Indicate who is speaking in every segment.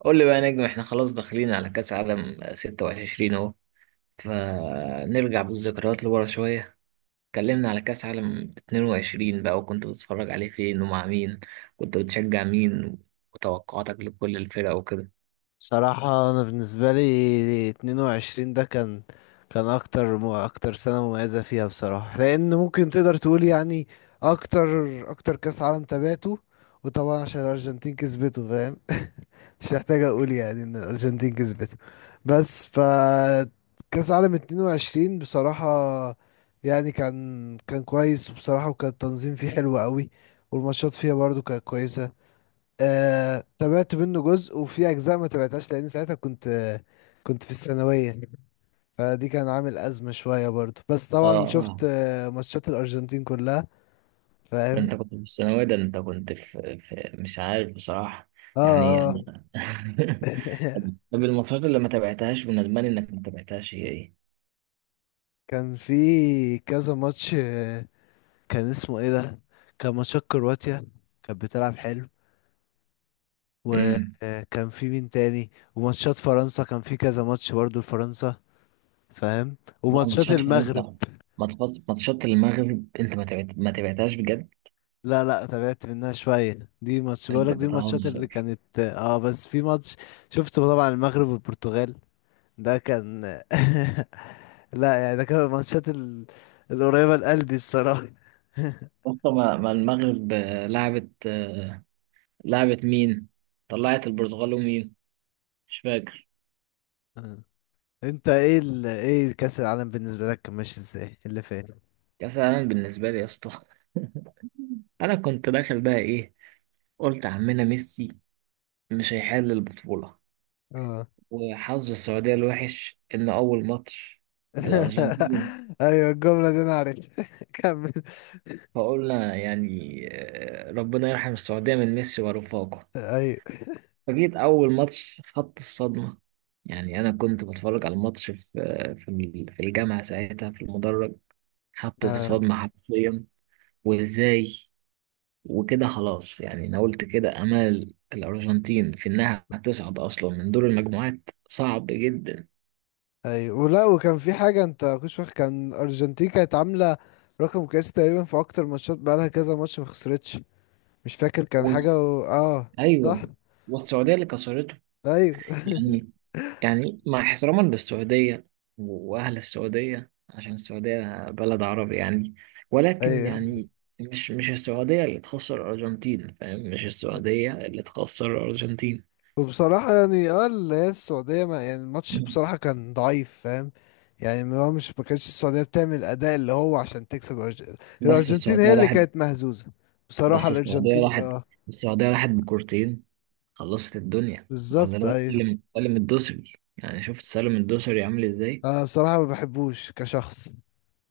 Speaker 1: قول لي بقى يا نجم، احنا خلاص داخلين على كأس عالم 26 اهو. فنرجع بالذكريات لورا شوية. اتكلمنا على كأس عالم 22 بقى، وكنت بتتفرج عليه فين ومع مين؟ كنت بتشجع مين؟ وتوقعاتك لكل الفرق وكده.
Speaker 2: صراحة أنا بالنسبة لي اتنين وعشرين ده كان أكتر أكتر سنة مميزة فيها بصراحة، لأن ممكن تقدر تقول يعني أكتر أكتر كأس عالم تابعته. وطبعا عشان الأرجنتين كسبته فاهم. مش محتاج أقول يعني إن الأرجنتين كسبته. بس ف كأس عالم اتنين وعشرين بصراحة يعني كان كويس، وبصراحة وكان التنظيم فيه حلو قوي، والماتشات فيها برضو كانت كويسة. تابعت منه جزء وفي اجزاء ما تابعتهاش، لان ساعتها كنت كنت في الثانويه. فدي كان عامل ازمه شويه برضو، بس
Speaker 1: اه،
Speaker 2: طبعا شفت
Speaker 1: اه.
Speaker 2: ماتشات الارجنتين كلها
Speaker 1: ده
Speaker 2: فاهم.
Speaker 1: انت كنت في الثانوية، ده انت كنت في مش عارف بصراحة.
Speaker 2: اه
Speaker 1: يعني
Speaker 2: اه.
Speaker 1: انا. طب الماتشات اللي ما تابعتهاش من الماني انك ما تابعتهاش هي
Speaker 2: كان في كذا ماتش كان اسمه ايه ده؟ كان ماتشات كرواتيا، كانت بتلعب حلو.
Speaker 1: ايه؟
Speaker 2: وكان في مين تاني؟ وماتشات فرنسا، كان في كذا ماتش برضو لفرنسا فاهم.
Speaker 1: لا،
Speaker 2: وماتشات
Speaker 1: ماتشات حرام
Speaker 2: المغرب.
Speaker 1: طبعا. ماتشات المغرب، انت ما تبعتهاش بجد؟
Speaker 2: لا تابعت منها شوية، دي ماتش
Speaker 1: انت
Speaker 2: بقولك دي الماتشات اللي
Speaker 1: بتهزر.
Speaker 2: كانت اه، بس في ماتش شفته طبعا المغرب والبرتغال. ده كان… لا يعني ده كان الماتشات القريبة لقلبي بصراحة.
Speaker 1: اصلا ما, ما المغرب لعبت، لعبت مين؟ طلعت البرتغال ومين؟ مش فاكر.
Speaker 2: آه. انت ايه ايه كأس العالم بالنسبة لك كان ماشي ازاي اللي فات؟
Speaker 1: كاس العالم بالنسبه لي يا اسطى، انا كنت داخل بقى ايه، قلت عمنا ميسي مش هيحل البطوله.
Speaker 2: اه.
Speaker 1: وحظ السعوديه الوحش ان اول ماتش للارجنتين.
Speaker 2: ايوه الجملة دي انا عارف. كمل.
Speaker 1: فقلنا يعني، ربنا يرحم السعوديه من ميسي ورفاقه.
Speaker 2: ايوه
Speaker 1: فجيت أول ماتش خدت الصدمة. يعني أنا كنت بتفرج على الماتش في في الجامعة ساعتها في المدرج. خدت الصدمة حرفيا، وإزاي، وكده خلاص. يعني أنا قلت كده أمل الأرجنتين في إنها هتصعد أصلا من دور المجموعات صعب جدا.
Speaker 2: ايوه. ولا وكان في حاجة انت كنتش واخد، كان ارجنتين كانت عاملة رقم قياسي تقريبا في اكتر ماتشات، بقالها كذا ماتش ما خسرتش مش فاكر، كان
Speaker 1: وس-
Speaker 2: حاجة اه صح.
Speaker 1: أيوه، والسعودية اللي كسرته.
Speaker 2: ايوه.
Speaker 1: يعني، يعني مع احتراما للسعودية وأهل السعودية، عشان السعودية بلد عربي يعني، ولكن
Speaker 2: ايوه.
Speaker 1: يعني مش السعودية اللي تخسر الأرجنتين، فاهم؟ مش السعودية اللي تخسر الأرجنتين.
Speaker 2: وبصراحة يعني اه اللي هي السعودية ما يعني الماتش بصراحة كان ضعيف فاهم. يعني ما هو مش ما كانتش السعودية بتعمل الأداء اللي هو عشان تكسب
Speaker 1: بس
Speaker 2: الأرجنتين هي
Speaker 1: السعودية
Speaker 2: اللي
Speaker 1: راحت،
Speaker 2: كانت مهزوزة. بصراحة
Speaker 1: بس السعودية
Speaker 2: الأرجنتين
Speaker 1: راحت،
Speaker 2: اه.
Speaker 1: السعودية راحت بكورتين. خلصت الدنيا ولا
Speaker 2: بالظبط
Speaker 1: الواد
Speaker 2: أيوه.
Speaker 1: سالم، سالم الدوسري؟ يعني شفت سالم الدوسري عامل ازاي؟
Speaker 2: أنا بصراحة ما بحبوش كشخص،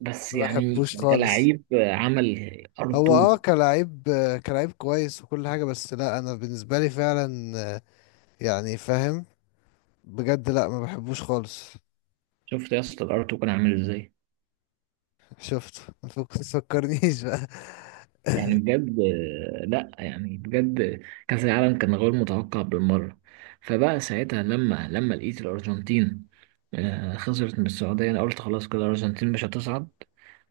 Speaker 1: بس
Speaker 2: ما
Speaker 1: يعني
Speaker 2: بحبوش خالص.
Speaker 1: كلاعب عمل ار
Speaker 2: هو اه
Speaker 1: 2.
Speaker 2: كلاعب، كلاعب كويس وكل حاجة، بس لا انا بالنسبة لي فعلا يعني فاهم. بجد لا ما بحبوش خالص.
Speaker 1: شفت يا اسطى الار 2 كان عامل ازاي؟
Speaker 2: شفته. ما تفكرنيش بقى.
Speaker 1: يعني بجد، لا يعني بجد كأس العالم كان غير متوقع بالمرة. فبقى ساعتها لما لقيت الأرجنتين خسرت من السعودية، أنا قلت خلاص كده الأرجنتين مش هتصعد.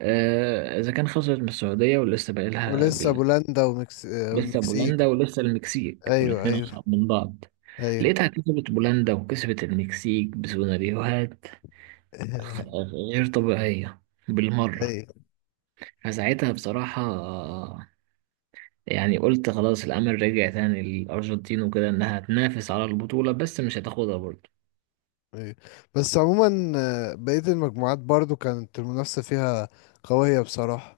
Speaker 1: إذا كان خسرت من السعودية ولسه باقي لها
Speaker 2: ولسه بولندا ومكس... آه،
Speaker 1: لسه بولندا
Speaker 2: والمكسيك.
Speaker 1: ولسه المكسيك،
Speaker 2: ايوه
Speaker 1: والاتنين
Speaker 2: ايوه.
Speaker 1: أصعب من بعض.
Speaker 2: ايوه.
Speaker 1: لقيتها كسبت بولندا وكسبت المكسيك بسيناريوهات خ- غير طبيعية بالمرة.
Speaker 2: ايوه
Speaker 1: فساعتها بصراحة يعني قلت خلاص الأمل رجع تاني للأرجنتين وكده، إنها تنافس على البطولة، بس مش هتاخدها برضه.
Speaker 2: ايوه. بس عموما بقية المجموعات برضو كانت المنافسة فيها قوية بصراحة.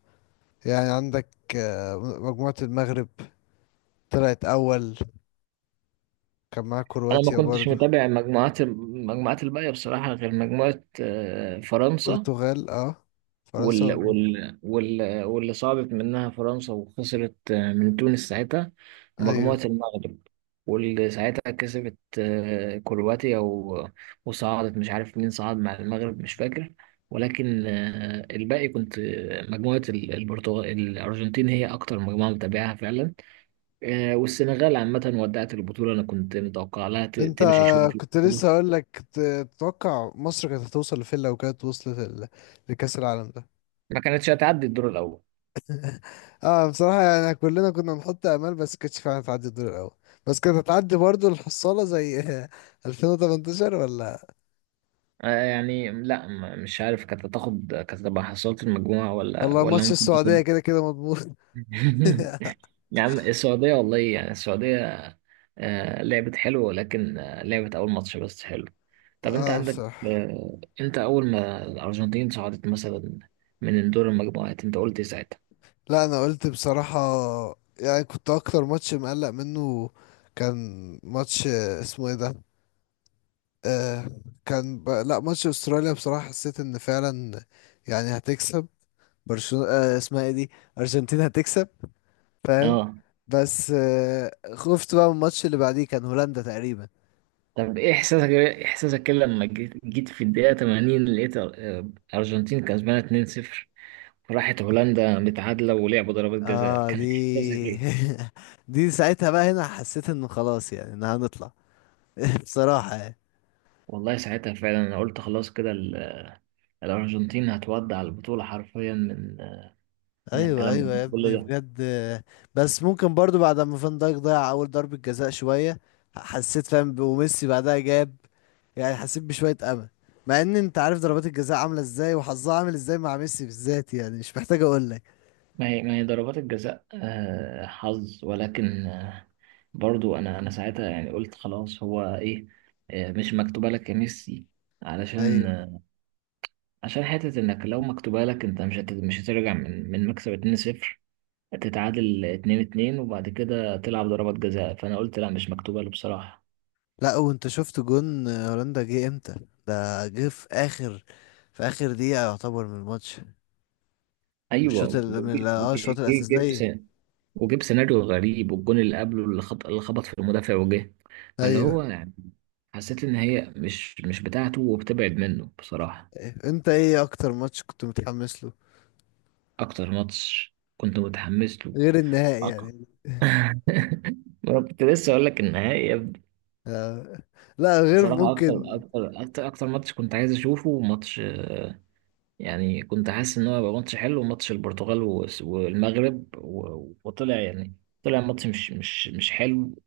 Speaker 2: يعني عندك مجموعة المغرب طلعت اول، كان معاها
Speaker 1: أنا ما
Speaker 2: كرواتيا
Speaker 1: كنتش
Speaker 2: برضو.
Speaker 1: متابع المجموعات، الباقية بصراحة، غير مجموعة فرنسا،
Speaker 2: برتغال اه، فرنسا
Speaker 1: واللي صعدت منها فرنسا وخسرت من تونس ساعتها،
Speaker 2: ايوه.
Speaker 1: مجموعة المغرب واللي ساعتها كسبت كرواتيا وصعدت، مش عارف مين صعد مع المغرب، مش فاكر. ولكن الباقي كنت مجموعة البرتغال الأرجنتين هي أكتر مجموعة متابعها فعلا. والسنغال عامة ودعت البطولة. أنا كنت متوقع لها
Speaker 2: انت
Speaker 1: تمشي شوية في
Speaker 2: كنت لسه
Speaker 1: البطولة.
Speaker 2: هقول لك تتوقع مصر كانت هتوصل لفين لو كانت وصلت لكأس العالم ده؟
Speaker 1: ما كانتش هتعدي الدور الأول.
Speaker 2: اه بصراحة يعني كلنا كنا نحط امال، بس كانتش فعلا هتعدي الدور الاول، بس كانت هتعدي برضو الحصالة زي 2018 ولا ولا
Speaker 1: يعني لا مش عارف، كانت هتاخد، كانت هتبقى حصلت المجموعة، ولا
Speaker 2: والله
Speaker 1: ولا
Speaker 2: ماتش
Speaker 1: ممكن
Speaker 2: السعودية
Speaker 1: تاخد.
Speaker 2: كده كده مضمون.
Speaker 1: يا عم السعودية، والله يعني السعودية لعبت حلو، ولكن لعبت أول ماتش بس حلو. طب أنت
Speaker 2: اه
Speaker 1: عندك،
Speaker 2: بصراحة.
Speaker 1: أنت أول ما الأرجنتين صعدت مثلا من دور المجموعات، أنت قلت إيه ساعتها؟
Speaker 2: لا انا قلت بصراحة يعني كنت اكتر ماتش مقلق منه كان ماتش اسمه ايه ده، آه كان لا ماتش استراليا بصراحة حسيت ان فعلا يعني هتكسب برشلونة آه اسمها ايه دي، ارجنتين هتكسب فاهم.
Speaker 1: اه.
Speaker 2: بس آه خفت بقى من الماتش اللي بعديه، كان هولندا تقريبا.
Speaker 1: طب إيه إحساسك، إيه إحساسك كده لما جيت في الدقيقة 80 لقيت الأرجنتين كسبانة 2-0، راحت هولندا متعادلة ولعبوا ضربات جزاء،
Speaker 2: اه
Speaker 1: كان إحساسك إيه؟
Speaker 2: دي ساعتها بقى هنا حسيت انه خلاص يعني ان هنطلع. بصراحة يعني.
Speaker 1: والله ساعتها فعلا أنا قلت خلاص كده الأرجنتين هتودع البطولة حرفيا من
Speaker 2: ايوه ايوه يا
Speaker 1: الكلام كله
Speaker 2: ابني
Speaker 1: ده.
Speaker 2: بجد. بس ممكن برضو بعد ما فان دايك ضيع اول ضربة جزاء شوية، حسيت فاهم، وميسي بعدها جاب يعني حسيت بشوية امل، مع ان انت عارف ضربات الجزاء عاملة ازاي وحظها عامل ازاي مع ميسي بالذات، يعني مش محتاج اقول لك.
Speaker 1: ما هي، ضربات الجزاء حظ، ولكن برضو أنا ساعتها يعني قلت خلاص، هو إيه مش مكتوبة لك يا ميسي، علشان
Speaker 2: ايوه.
Speaker 1: عشان حتة، إنك لو مكتوبة لك أنت مش هترجع من مكسب 2-0 تتعادل اتنين اتنين وبعد كده تلعب ضربات جزاء. فأنا قلت لا، مش مكتوبة له بصراحة.
Speaker 2: لا وانت شفت جون هولندا جه امتى؟ ده جه في اخر، في اخر دقيقة يعتبر من الماتش، مش الشوط
Speaker 1: أيوه،
Speaker 2: ال- من ال- اه الشوط
Speaker 1: جيب س-
Speaker 2: الاساسية.
Speaker 1: وجيب سيناريو غريب، والجون اللي قبله اللي خبط، في المدافع وجه، فاللي
Speaker 2: ايوه.
Speaker 1: هو يعني حسيت إن هي مش بتاعته وبتبعد منه بصراحة.
Speaker 2: أيوة. انت ايه اكتر ماتش كنت متحمس له
Speaker 1: أكتر ماتش كنت متحمس له؟
Speaker 2: غير النهائي
Speaker 1: أكتر.
Speaker 2: يعني؟
Speaker 1: أنا كنت لسه أقول لك النهائي يا ابني.
Speaker 2: آه، لا غير
Speaker 1: بصراحة أكتر
Speaker 2: ممكن.
Speaker 1: أكتر أكتر أكتر ماتش كنت عايز أشوفه، ماتش يعني كنت حاسس ان هو هيبقى ماتش حلو، ماتش البرتغال والمغرب وطلع يعني، طلع ماتش مش حلو،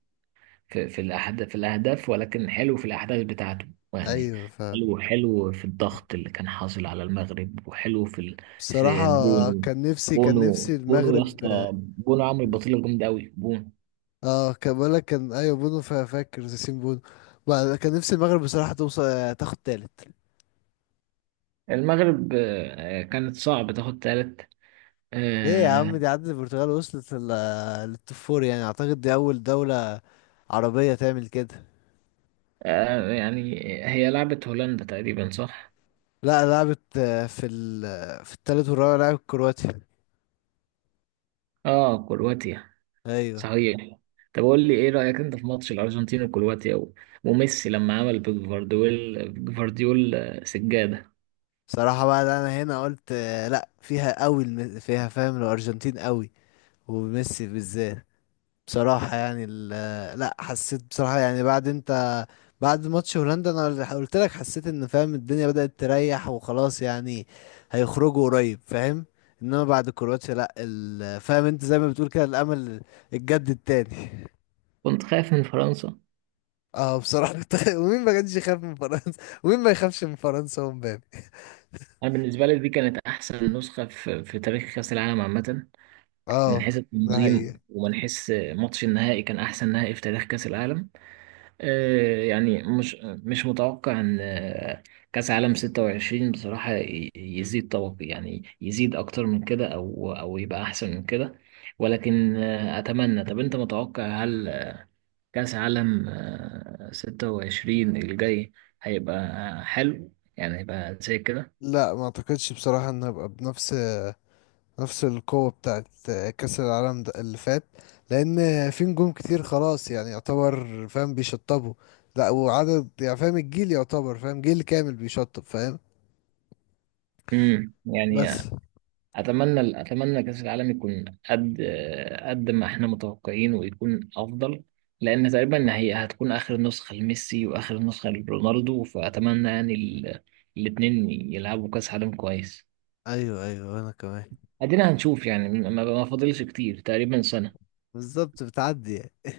Speaker 1: في الاهداف، ولكن حلو في الاحداث بتاعته. يعني
Speaker 2: ايوه ف
Speaker 1: حلو في الضغط اللي كان حاصل على المغرب، وحلو
Speaker 2: بصراحة
Speaker 1: في بونو.
Speaker 2: كان نفسي
Speaker 1: بونو يا
Speaker 2: المغرب.
Speaker 1: اسطى، بونو عامل بطيله جامده قوي بونو.
Speaker 2: اه كان بقولك كان ايوه بونو، فاكر ياسين بونو؟ كان نفسي المغرب بصراحة توصل تاخد تالت.
Speaker 1: المغرب كانت صعب تاخد تالت.
Speaker 2: ليه يا عم؟
Speaker 1: آه،
Speaker 2: دي عدت البرتغال، وصلت للتوب فور، يعني اعتقد دي اول دولة عربية تعمل كده.
Speaker 1: يعني هي لعبت هولندا تقريبا، صح؟
Speaker 2: لا لعبت في في التالت والرابع لعبت كرواتيا.
Speaker 1: اه، كرواتيا،
Speaker 2: ايوه.
Speaker 1: صحيح. طب قول لي ايه رأيك انت في ماتش الارجنتين وكرواتيا وميسي لما عمل بجفارديول، سجادة.
Speaker 2: صراحة بقى ده انا هنا قلت لا فيها قوي فيها فاهم الارجنتين قوي وميسي بالذات. بصراحة يعني لا حسيت بصراحة يعني بعد انت، بعد ماتش هولندا انا قلت لك حسيت ان فاهم الدنيا بدأت تريح وخلاص يعني هيخرجوا قريب فاهم. انما بعد كرواتيا لا فاهم انت زي ما بتقول كده الامل اتجدد تاني.
Speaker 1: كنت خايف من فرنسا.
Speaker 2: اه بصراحة كنت. ومين ما كانش يخاف من فرنسا؟ ومين ما يخافش من فرنسا ومبابي؟
Speaker 1: انا بالنسبة لي دي كانت احسن نسخة في تاريخ كأس العالم عامة، من
Speaker 2: اه
Speaker 1: حيث
Speaker 2: ده
Speaker 1: التنظيم،
Speaker 2: حقيقي.
Speaker 1: ومن حيث ماتش النهائي كان احسن نهائي في تاريخ كأس العالم. يعني مش متوقع ان كاس عالم 26 بصراحة يزيد طبق، يعني يزيد اكتر من كده، او يبقى احسن من كده. ولكن اتمنى. طب انت متوقع، هل كاس عالم 26 الجاي هيبقى حلو؟ يعني هيبقى زي كده.
Speaker 2: لا ما اعتقدش بصراحة ان هبقى بنفس القوة بتاعت كأس العالم ده اللي فات، لأن في نجوم كتير خلاص يعني يعتبر فاهم بيشطبوا. لا وعدد يعني فاهم الجيل يعتبر فاهم جيل كامل بيشطب فاهم.
Speaker 1: يعني
Speaker 2: بس.
Speaker 1: اتمنى، كاس العالم يكون قد، قد ما احنا متوقعين، ويكون افضل، لان تقريبا هي هتكون اخر نسخه لميسي واخر نسخه لرونالدو. فاتمنى يعني الاتنين يلعبوا كاس عالم كويس.
Speaker 2: ايوه ايوه انا كمان.
Speaker 1: ادينا هنشوف يعني، ما فاضلش كتير، تقريبا سنه.
Speaker 2: بالظبط بتعدي يعني.